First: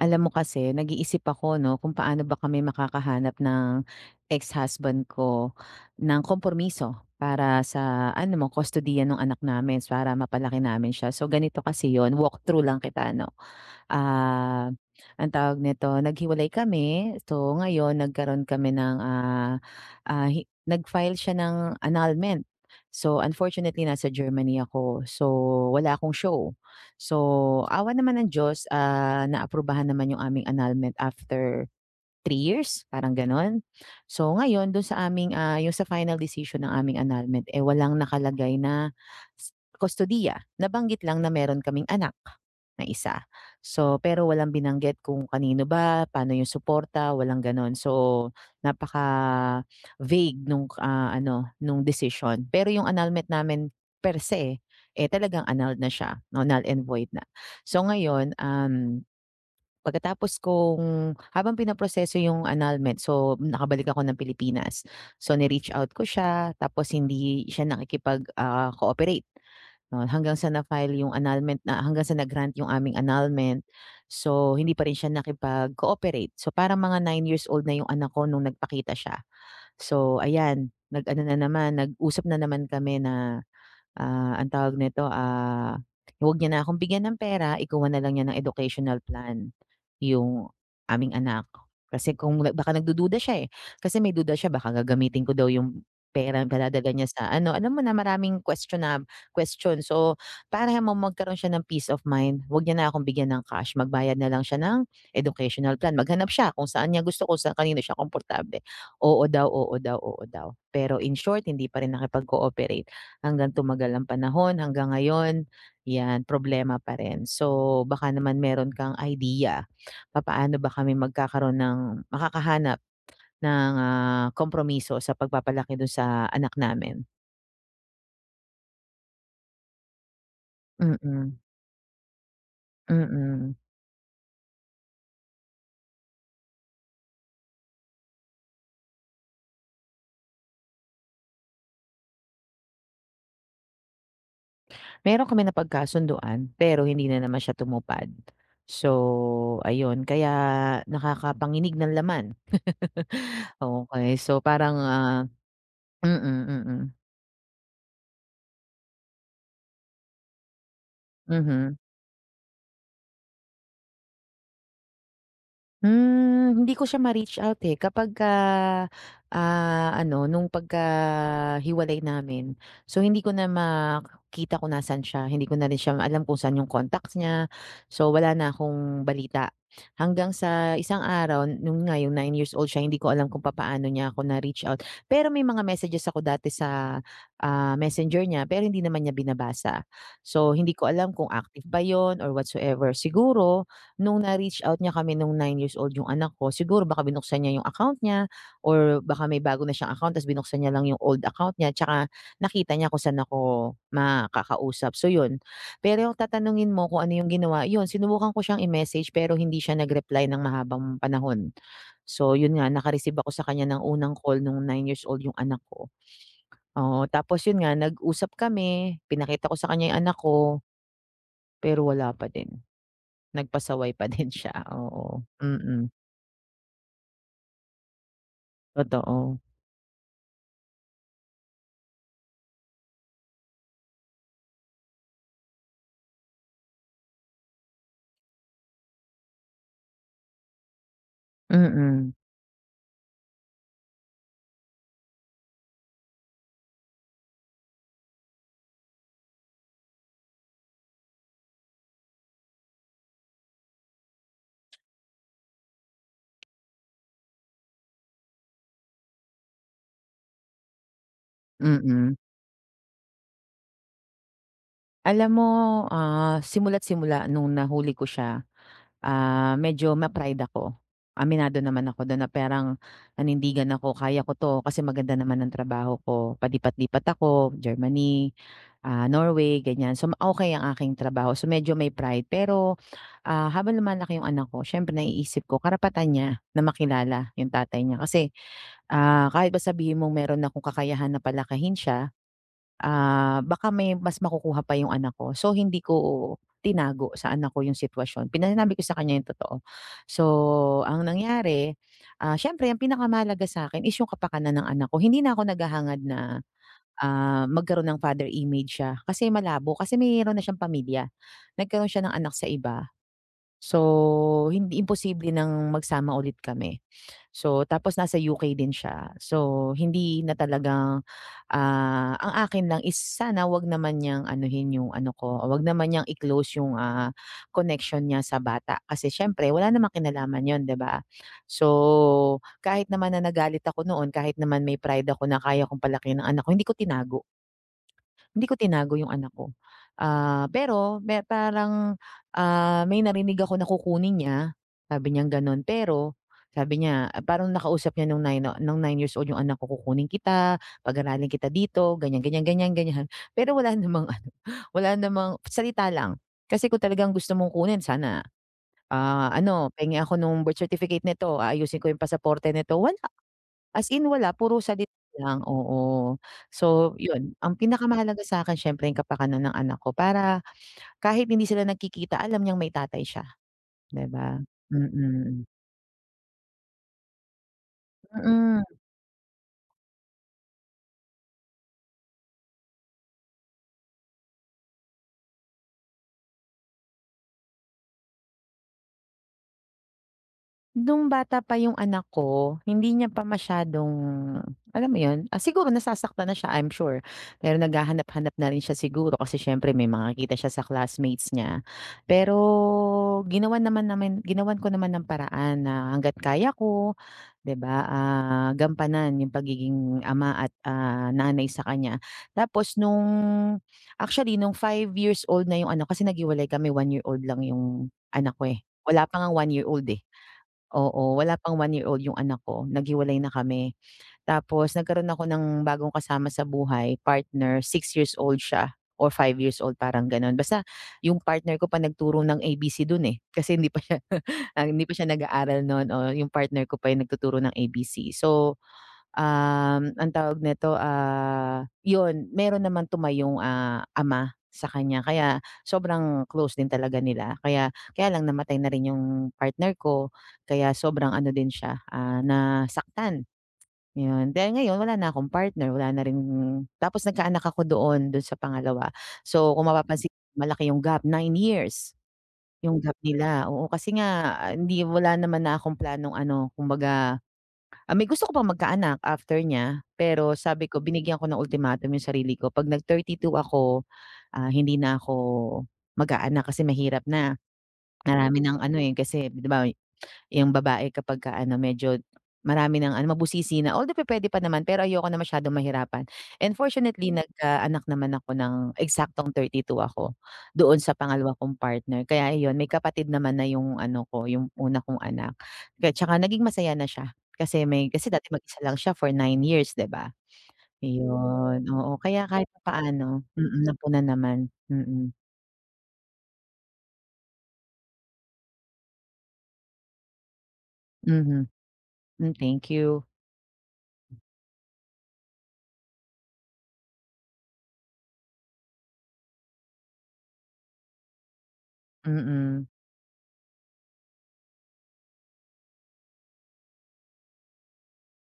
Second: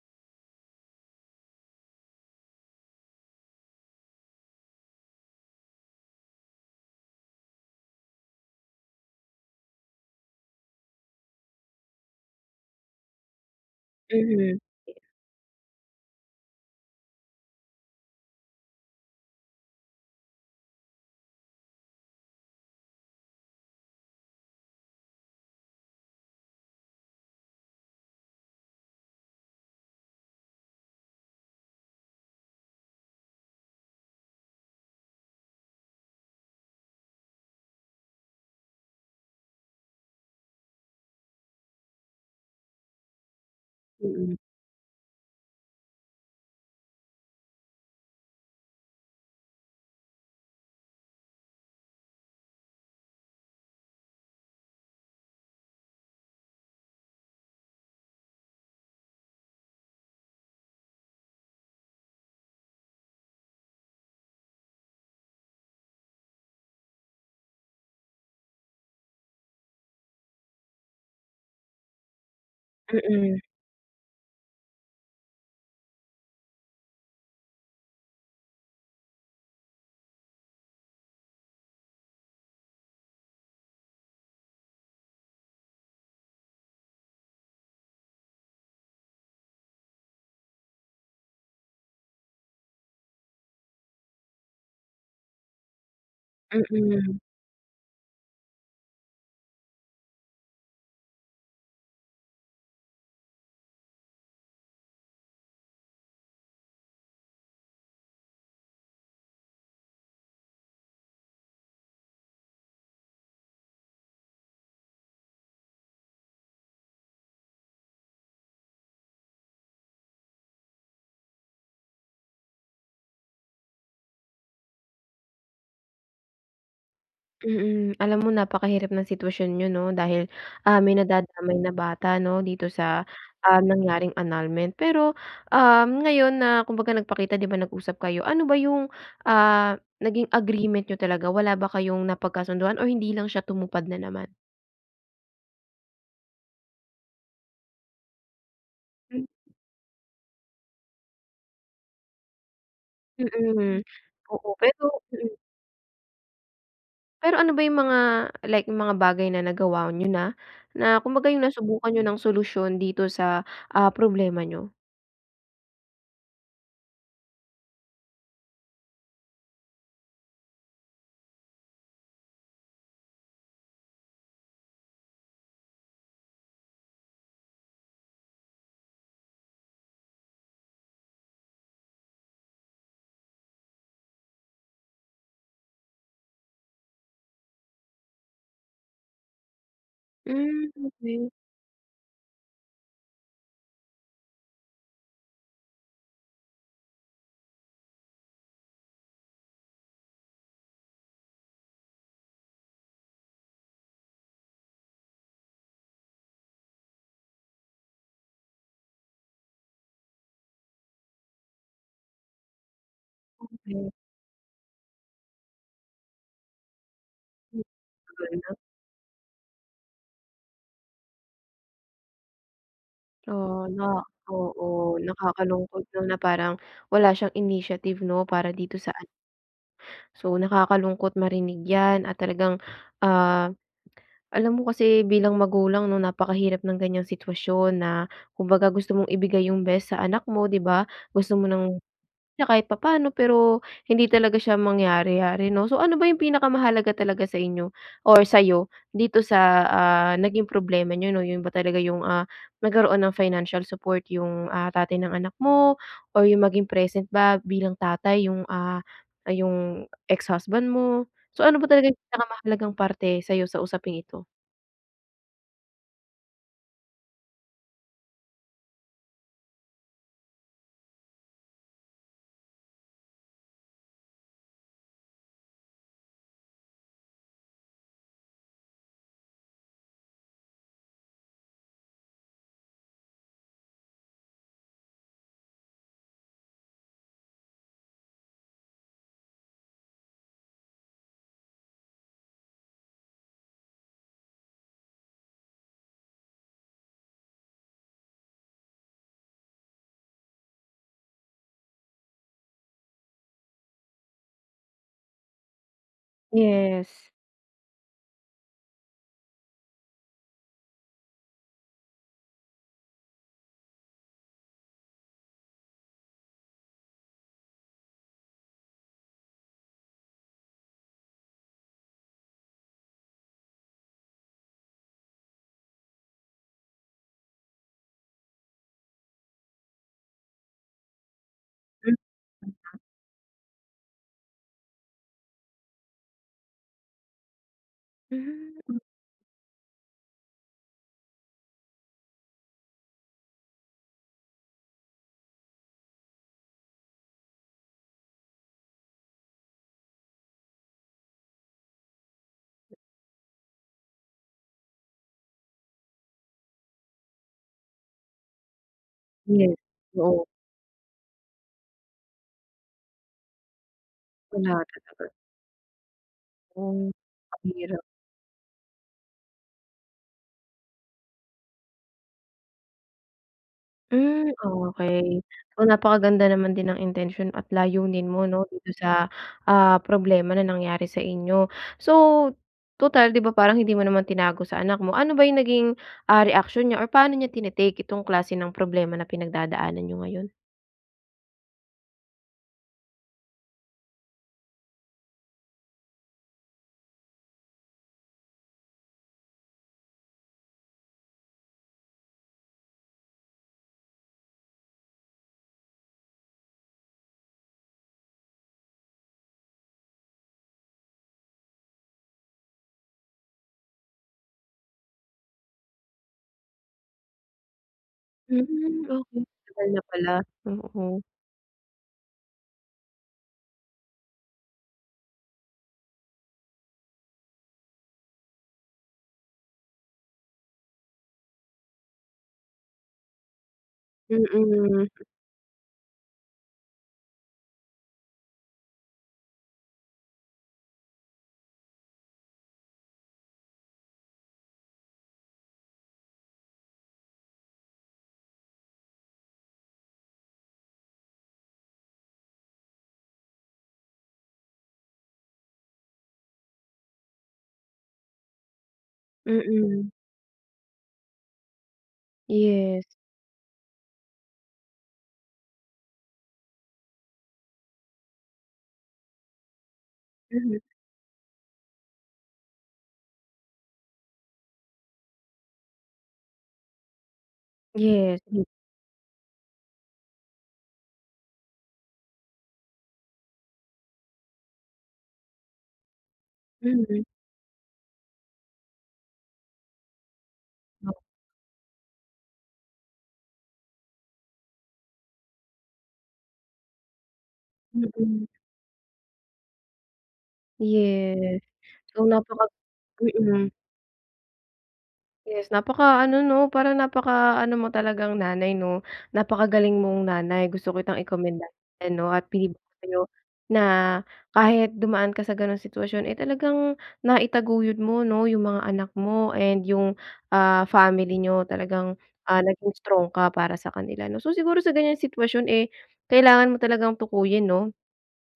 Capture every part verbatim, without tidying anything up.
Alam mo kasi nag-iisip ako 'no, kung paano ba kami makakahanap ng, ex-husband ko, ng kompromiso, para sa ano mo kustodiya nung anak namin, para mapalaki namin siya so ganito kasi yun, walk through lang kita 'no. Mhm. Ah, ang tawag nito? Nag-hiwalay kami, so ngayon nagkaroon kami ng, ah ah, hi nag file siya ng annulment. So unfortunately nasa Germany ako, so wala akong show. So, awa naman ng Diyos, ah, na-aprubahan naman yung aming annulment after three years? Parang ganon? So ngayon dun sa aming, ah, yung sa final decision ng aming annulment, eh, walang nakalagay na kustodiya. Nabanggit lang na meron kaming anak na isa. So pero Mm. walang binanggit kung kanino ba? Paano yung suporta? Walang ganon so, napaka-vague nung, ah, ano nung decision. Pero yung annulment namin perse, eh, talagang annulled na siya, no null and void na. So ngayon, um, pagkatapos kong habang pinaproseso yung annulment, so nakabalik ako ng Pilipinas, so ni-reach out ko siya, tapos hindi siya nakikipag ah, cooperate. Hanggang sa na-file yung annulment na hanggang sa na-grant yung aming Mm. annulment, so hindi pa rin siya nakipag-cooperate so parang mga nine years old na yung anak ko nung nagpakita siya. So ayan, nag-ano na naman, nag-usap na naman kami na, ah, ang tawag nito, ah, wag niya na akong bigyan ng pera, ikuha nalang niya ng Educational Plan, yung aming anak. Kasi kung baka nag-dududa siya, eh, kasi may duda siya baka gagamitin ko daw yung pera padadala niya Mm. sa ano alam mo na maraming question na question. So para magkaroon siya ng peace of mind wag niya na akong bigyan ng cash magbayad na lang siya ng Educational Plan, maghanap siya kung saan niya gusto ko sa kanino siya komportable. Oo daw, oo daw, oo daw. Pero in short hindi pa rin nakipag-cooperate. Hanggang tumagal ng panahon, hanggang ngayon, yan, problema pa rin so, baka naman meron kang idea, papaano ba kami magkakaroon ng makakahanap ng, ah, kompromiso sa pagpapalaki dun sa anak namin? Mm, alam mo napakahirap ng sitwasyon niyo, 'no? Dahil, ah, may Mm. nadadamay na bata, no? Dito sa, Mm. ah, nangyaring annulment. Pero, um, ngayon na kumbaga nagpakita, di ba, nag-usap kayo. Ano ba yung, ah, naging agreement niyo talaga? Wala ba kayong napagkasunduan or hindi lang siya tumupad na naman? Meron kami napagkasunduan pero hindi na naman siya tumupad. Hmm. So, ayun kaya nakakapanginig ng laman. Mm, Okey so, oo. parang, Pero ah mm. mm, mm. Pero ano ba yung mga like yung mga bagay na nagawa niyo na na kumbaga yung Mhm. nasubukan niyo ng solusyon dito sa, ah, problema niyo? Hmm, hindi ko siya ma-reach out, eh. Kapagka, ah, ano nung pagkahiwalay namin. So, hindi ko na makita kung nasaan siya, hindi ko na rin siya alam kung saan 'yong contacts niya. So, wala na akong balita. Hanggang sa isang araw, non nga yung nine-years-old siya hindi ko alam kung papaano niya ako na-reach out. Pero may mga messages ako dati sa, ah, messenger niya. Pero hindi naman niya binabasa. So, Hmm, hindi ko alam kung okey. active ba yun or whatsoever. Siguro, nung na-reach out niya kami nung nine-years-old yung anak ko. Siguro baka binuksan niya yung account niya or baka may bago na siyang account tas binuksan niya lang 'yong old account niya, tsaka nakita niya kung saan ako makakausap, so, yun. Pero tatanungin mo kung ano yung ginawa, yun sinubukan ko siyang i-message pero hindi siya nag-reply ng mahabang panahon. So, yun nga naka-receive ako sa kanya ng Okey. unang call nung nine-years-old yung anak ko. Oo, tapos Hmm, yun nga nag-usap tagal na. kami pinakita ko sa kanya yung anak ko, pero wala pa din. Oo, no? Nagpasaway pa din siya, Oo, oo, nakakalungkot mm. lang na parang wala siyang initiative, 'no, para dito sa an Totoo. So, nakakalungkot marinig yan at talagang, ah, alam mo kasi bilang magulang, no? Napakahirap ng ganyang sitwasyon na kumbaga gusto mong ibigay yung best sa anak mo, di ba? Gusto mo ng Mm. na kahit papaano pero hindi talaga siya mangyari-yari, 'no? So, ano ba yung pinakamahalaga talaga sa inyo or sayo dito sa, ah, naging problema niyo, 'no? Yun ba talaga yung, ah, nagkaroon ng financial support yung, ah, tatay ng anak mo or yung maging present ba bilang tatay yung, ah, yung ex husband mo. So, ano ba talaga yung Mm. pinakamahalagang parte sa'yo sa usaping ito? Alam mo, ah, simula't-simula no'ng nahuli ko siya, ah, medyo ma-pride ako, aminado naman ako do'n, na parang perang nanindigan ako, "Kaya ko 'to, kasi maganda naman ang trabaho ko", palipat-lipat ako Germany, ah, Norway, ganyan. So, ma okay ang aking trabaho. So, medyo may pride, pero, ah, habang lumalaki yung anak ko, siyempre naiisip ko karapatan niya, na makilala yung tatay niya. Kasi, ah, kahit pa sabihin mong meron akong kakayahan na palakihin siya, ah, baka may mas makukuha pa yung anak ko. So, hindi ko, tinago sa anak ko yung sitwasyon, pina sinabi ko sa kanya yung totoo. So, ang nangyari, ah, siyempre ang pinakamahalaga sa'kin is yung kapakanan ng anak ko, hindi na ako naghahangad na, Yes. ah, magkaroon ng father image siya, kasi malabo. Kasi meron na siyang pamilya, nagkaroon siya ng anak sa iba, so, hindi imposible nang magsama ulit kami. So, tapos nasa U-K din siya, so, hindi na talagang, ah ang akin lang is sana huwag naman niyang anuhin yung ano ko, huwag naman niyang i-close yung, ah, connection niya sa bata, kasi siyempre wala namang kinalaman 'yon, 'di ba? Hmm. So, Punta? kahit naman na, nagalit ako noon, kahit naman may pride ako, na kaya kong palakihin ang anak ko, hindi ko tinago. Hindi ko Mhm, hmm. tinago yung anak ko. Ah, pero me parang, ah, may narinig ako na kukunin niya, sabi niyang gano'n. Pero, sabi niya, parang nakausap niya no'ng nine o no'ng nine-years-old yung anak ko, "Kukunin kita, pag-aralin kita dito", ganyan-ganyan, ganyan-ganyan. Pero, wala namang ano, wala namang salita lang. Kasi, kung talagang gusto mong kunin sana, ah, Yes, ano, "Penge ako oo. no'ng birth certificate nito, aayusin ko yung pasaporte nito", wala. As in, wala, Wala puro rin salit naman. lang, oo, Oh, so, 'yon ang mahirap. pinakamahalaga sa'kin siyempre yung kapakanan ng anak ko, para kahit hindi sila nagkikita, alam niyang may tatay siya, 'di Hmm, ba? okey. Mm. O, napakaganda naman din ng intensyon at layunin mo, 'no, Mm. dito sa, ah, problema na nangyari sa inyo. So, tutal, 'di ba, parang hindi mo naman tinago sa anak mo, ano ba yung naging, ah, reaction niya or paano niya tine-take itong klase ng problema na pinagdadaanan niyo ngayon? Nung bata pa yung anak ko, hindi niya pa masyadong alam mo yun ah, siguro nasasaktan na siya, I'm sure. Pero naghahanap-hanap na rin siya siguro kasi siyempre may nakikita siya sa classmates niya, pero ginawan naman namin ginawan ko naman ng paraan na hangga't kaya ko, 'di ba, ah, gampanan yung pagiging ama at, ah, nanay sa kanya. Tapos nung actually nung five-years-old na yung anak ko, kasi naghiwalay kami one-year-old lang yung anak ko eh, Hmm, wala pa okey. ngang Tagal na one-year-old, eh. pala, oo. Oo, wala pang one-year-old yung anak ko, naghiwalay na kami. Tapos nagkaroon ako ng bagong kasama sa buhay, partner six-years-old siya or five-years-old parang ganon. Basta, yung partner ko pa nagturo ng A-B-C dun, eh. Kasi hindi pa siya hindi Mm. pa siya nag-aaral nun, oo yung partner ko pa yung nagtuturo ng A-B-C. So, um, ang tawag nito, ah, yun meron naman tumayong, ah, ama sa kanya kaya sobrang close din talaga nila, kaya kaya lang namatay na rin yung partner ko, kaya sobrang ano din siya, ah, nasaktan, ayun. Dahil ngayon wala na akong partner, wala na rin tapos nagkaanak ako doon dun sa pangalawa. So kung Mm. mapapansin malaki yung gap, nine years yung Yes. gap nila. Oo kasi nga hindi wala naman na akong planong ano kumbaga, ah, I mean gusto ko pang magkaanak after niya. Pero Mhm. sabi ko binigyan ko ng ultimatum yung sarili ko 'pag nag thirty two ako, ah, hindi na ako mag-aanak kasi mahirap na, Yes, marami m ng ano, eh, kasi, di ba yung babae kapagka ano medyo marami ng ano mabusisi na although pupuwede pa naman pero ayoko na masyadong mahirapan. And Mhm. fortunately, nagkaanak naman ako ng eksaktong thirty two ako doon sa pangalawa kong partner, kaya ayun may kapatid naman na yung ano ko yung una kong anak, kaya 'tsaka naging masaya na siya, kasi may kasi Mm. dati mag-isa lang siya for nine years, 'di ba, Yes. ayun. Oo, So kaya kahit napaka papaano na mm. mm napunan naman mm. Yes napakaano, 'no para napakaano mo talagang nanay, 'no? Napakagaling mong nanay, gusto kitang Mhm. ikomendahan 'no at Hmm, sabihin thank sa 'yo you. na kahit dumaan ka sa ganong sitwasyon, eh, talagang naitaguyod mo, 'no, yung mga anak mo and yung, ah, family niyo, talagang, ah, Mm. naging strong ka para sa kanila, 'no? So siguro sa ganyan sitwasyon, eh, kailangan mo talagang tukuyin, 'no,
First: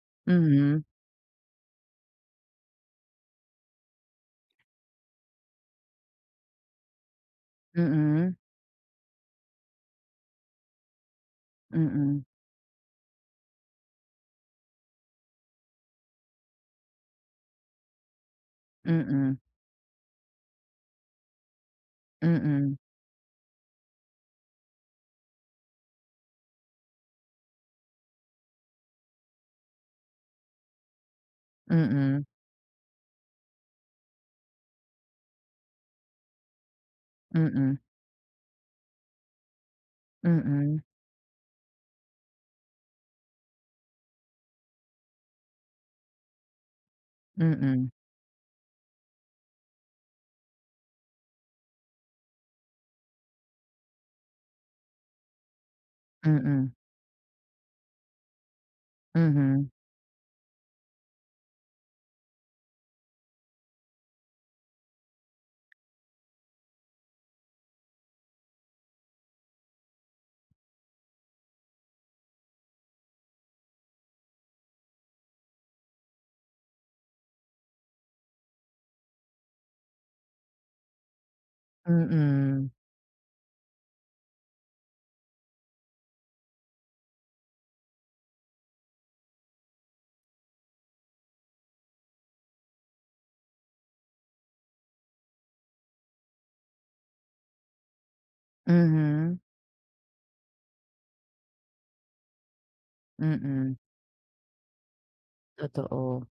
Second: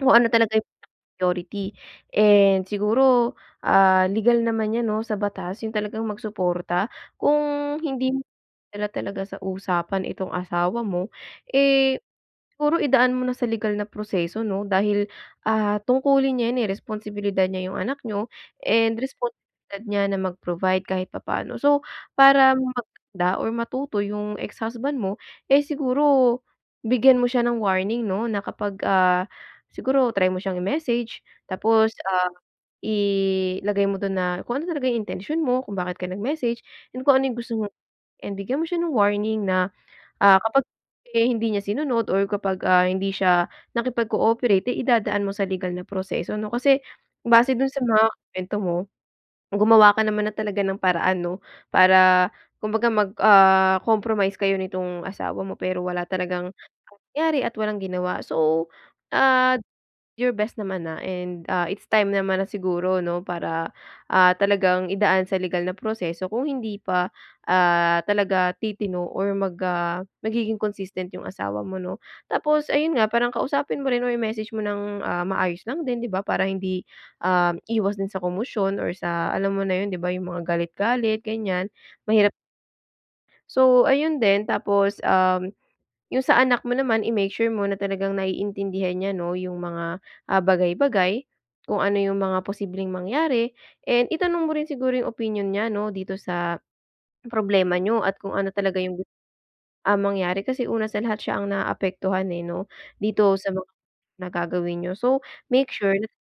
kung ano talaga yung Mhm. priority. And siguro, ah, legal naman 'yan, 'no, sa batas yung talagang magsuporta. Kung hindi mo Mm. madala talaga sa usapan itong asawa mo, eh, Mm. siguro idaan mo na sa legal na proseso, 'no? Dahil, ah, tungkulin niya yan, eh, responsibilidad niya yung anak niyo, and Mm. responsibilidad niya na mag-provide kahit papaano. So para Mm. maganda or matuto yung ex-husband mo, eh, siguro bigyan mo siya ng warning, 'no, na kapag, ah, siguro try mo siyang i-message tapos, Mm. ah, ilagay mo dun na kung ano talaga yung intensyon mo, kung bakit ka nag-message, kung ano yung gusto mong Mm. and bigyan mo siya ng warning na, ah, kapag Mm. eh hindi niya sinunod or kapag, ah, hindi siya nakipag-cooperate, eh, idadaan mo sa legal na proseso, 'no. Kasi, base dun sa Mm. mga kuwento mo, gumawa ka naman na talaga ng paraan, 'no, para kumbaga mag ah, compromise kayo nitong asawa mo, pero wala talagang Mm. nangyari at walang ginawa. So, ah Mhm. you're best naman na and, ah, it's time naman na siguro, 'no, para, ah, talagang idaan sa legal na proseso kung hindi pa, ah, talaga titino or mag, ah, magiging consistent yung asawa mo, 'no? Tapos ayun nga parang kausapin mo rin o i-message mo ng, ah, maayos lang din, 'di ba, para hindi, um, iwas din sa komosyon or sa alam mo na yun, 'di ba, yung mga galit-galit ganiyan, mahirap Mm. So ayun din, tapos, um, yung sa anak mo naman i-make sure mo na talagang naiintindihan niya, 'no, yung mga, ah, bagay-bagay. Kung ano yung mga posibleng mangyari and itanong mo rin siguro yung opinyon niya, 'no, dito sa problema niyo at kung ano talaga yung gu Mhm. ah, mangyari, kasi una sa lahat siya ang naapektuhan, eh, 'no, dito sa mga Mm. na gagawin niyo. So, make sure na Totoo.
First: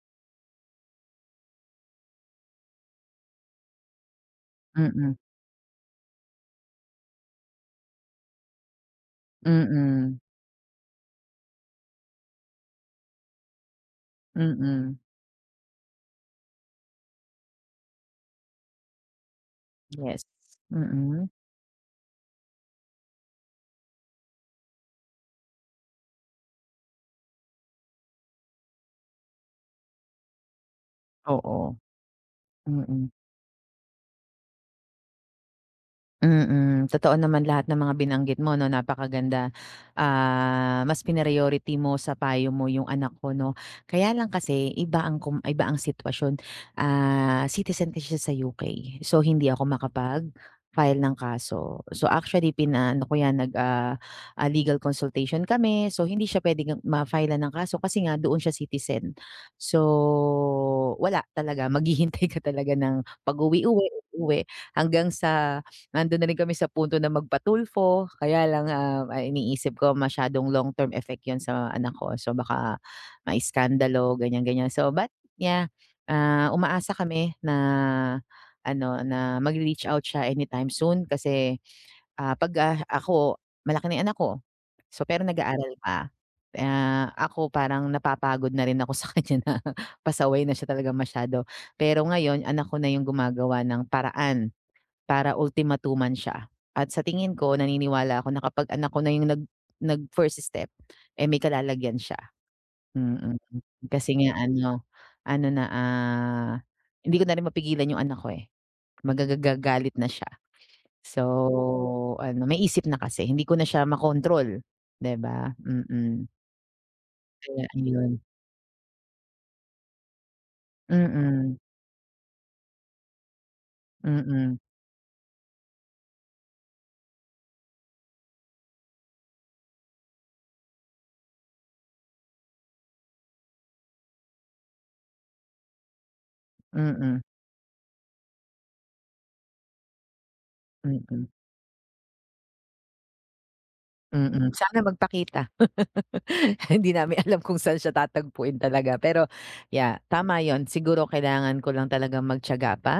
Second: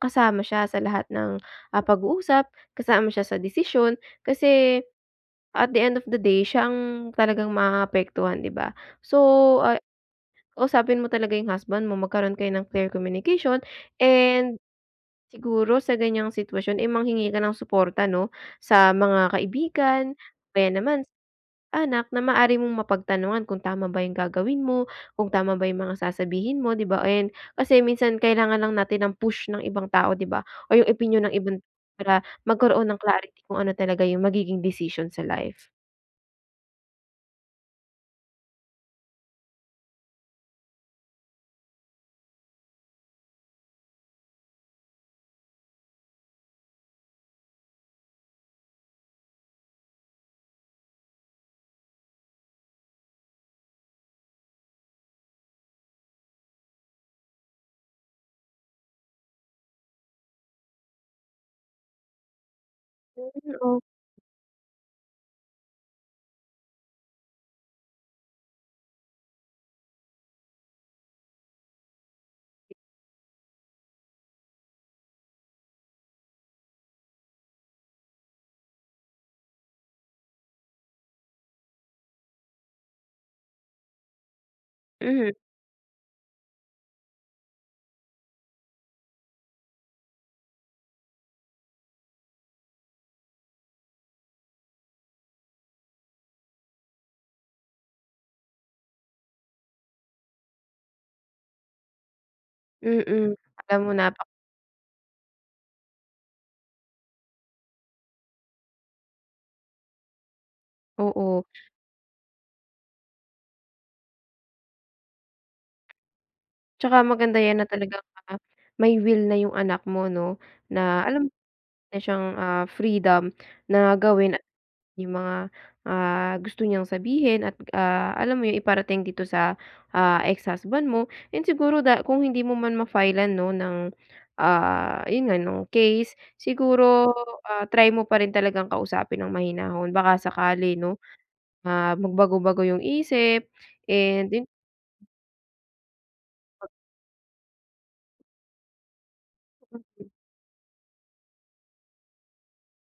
kasama siya sa lahat ng, ah, pag-uusap, kasama siya sa desisyon, kasi Mm. at the end of the day, siya ang talagang maapektuhan, 'di ba? So, ah Mm. kausapin mo talaga yung husband mo, magkaroon kayo ng clear communication, and Mm. siguro sa ganiyang sitwasyon ay manghingi ka ng suporta, 'no? Sa mga kaibigan, Yes s kaya naman mm. anak, na maaari mong mapagtanungan kung tama ba yung gagawin mo, kung tama ba yung mga sasabihin mo, 'di ba, and kasi minsan kailangan lang natin ang push ng ibang tao, 'di ba, o yung opinyon ng iban Oo, para magkaroon ng mm. clarity kung ano talaga yung magiging desisyon sa life. Mm, totoo naman lahat ng mga binanggit mo 'no, napakaganda, ah, mas pina-priority mo sa payo mo 'yung anak ko 'no. Kaya lang kasi iba ang kom iba ang sitwasyon, ah, citizen kasi siya sa U-K, so, hindi ako makapag-file ng kaso. So actually pinaano ko 'yan, nag ah, ah, legal consultation kami so hindi siya pwedeng ma-file-lan ng kaso kasi nga doon siya citizen. So, wala talaga, maghihintay ka talaga ng Hmm, pag-uwi op uwi uwi hanggang sa nando'n na rin kami sa punto na magpa-Tulfo, kaya lang, ah, ang iniisip ko masyadong long term effect 'yun sa anak ko, so baka maiskandalo, ganiyan, ganiyan. So but yeah, ah, umaasa kami na ano, na magre-reach out siya anytime soon kasi, ah, 'pag, ah, ako malaki na yung anak ko so pero Mhm. nag-aaral pa. Ah, ako parang napapagod na rin ako sa kaniya na pasaway na siya talaga masyado, pero ngayon anak ko na 'yung gumagawa ng paraan para ultimatuman siya. At sa tingin ko naniniwala ako na kapag anak ko na 'yung nag nag-first step, eh, may kalalagyan siya, Mm, mm. alam mo Kasi napak nga ano ano na, ah, hindi ko na rin mapigilan 'yung anak ko, eh, magagagalit na siya, so Oo. ano may isip na kasi hindi ko na siya makontrol, 'di ba? Mm. Tsaka maganda 'yan Kaya na talagang, ayun. ah, may will na 'yung anak mo 'no, na alam meron Mm. na siyang, ah, freedom na gawin Mm. 'yung mga, ah, gusto niyang sabihin at, ah, alam mo 'yun, iparating dito sa, ah, ex-husband mo. 'Yun siguro da kung hindi mo man ma-file-lan 'no, ng, ah, 'yun nga, ng case siguro, Mm. ah, try mo pa rin talagang kausapin ng mahinahon baka sakali 'no, Mm. ah, magbago-bago 'yung isip and 'yu Mm, sana magpakita. Hindi namin alam kung saan siya tatagpuin talaga pero, yeah, tama 'yun siguro kailangan ko lang talagang magtiyaga pa,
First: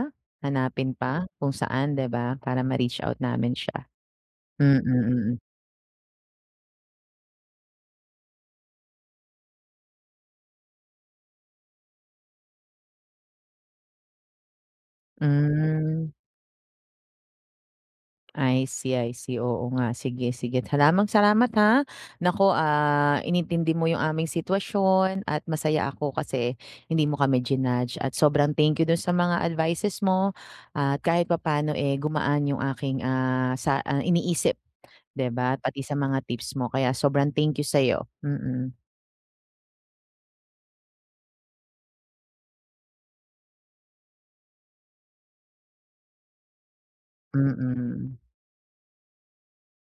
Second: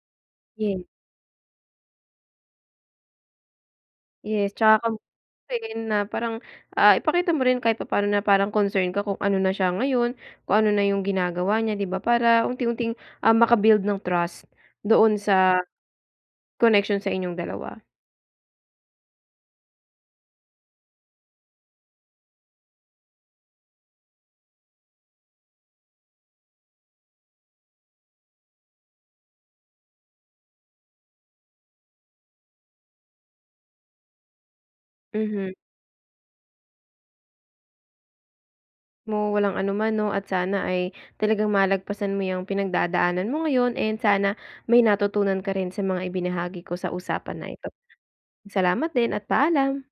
Yeah. hanapin pa kung saan, 'di ba, para ma-reach out namin siya. Yes, tsaka Mm, mm. kumustahin na parang, ah, ipakita mo rin kahit papaano na parang concern ka kung ano na siya ngayon, kung ano na 'yung ginagawa niya, 'di ba, para unti-unting, ah, maka-build ng trust doon sa Hmm. connection sa inyong dalawa. I see, I see. Oo nga, sige, sige. Talamang salamat ha, naku, ah, inintindi mo 'yung aming sitwasyon at masaya ako kasi hindi mo kami jinudge at sobrang thank you do'n sa mga advices mo at kahit papaano, eh, gumaan 'yung aking, ah, sa iniisip 'di ba, Mhm. pati sa mga tips mo kaya sobrang thank you sa'yo, mm. Mo walang anuman 'no, at sana ay talagang malagpasan mo 'yang pinagdadaanan mo ngayon and sana may natutunan ka rin sa mga ibinahagi ko sa usapan na ito. Mm. Salamat din at paalam.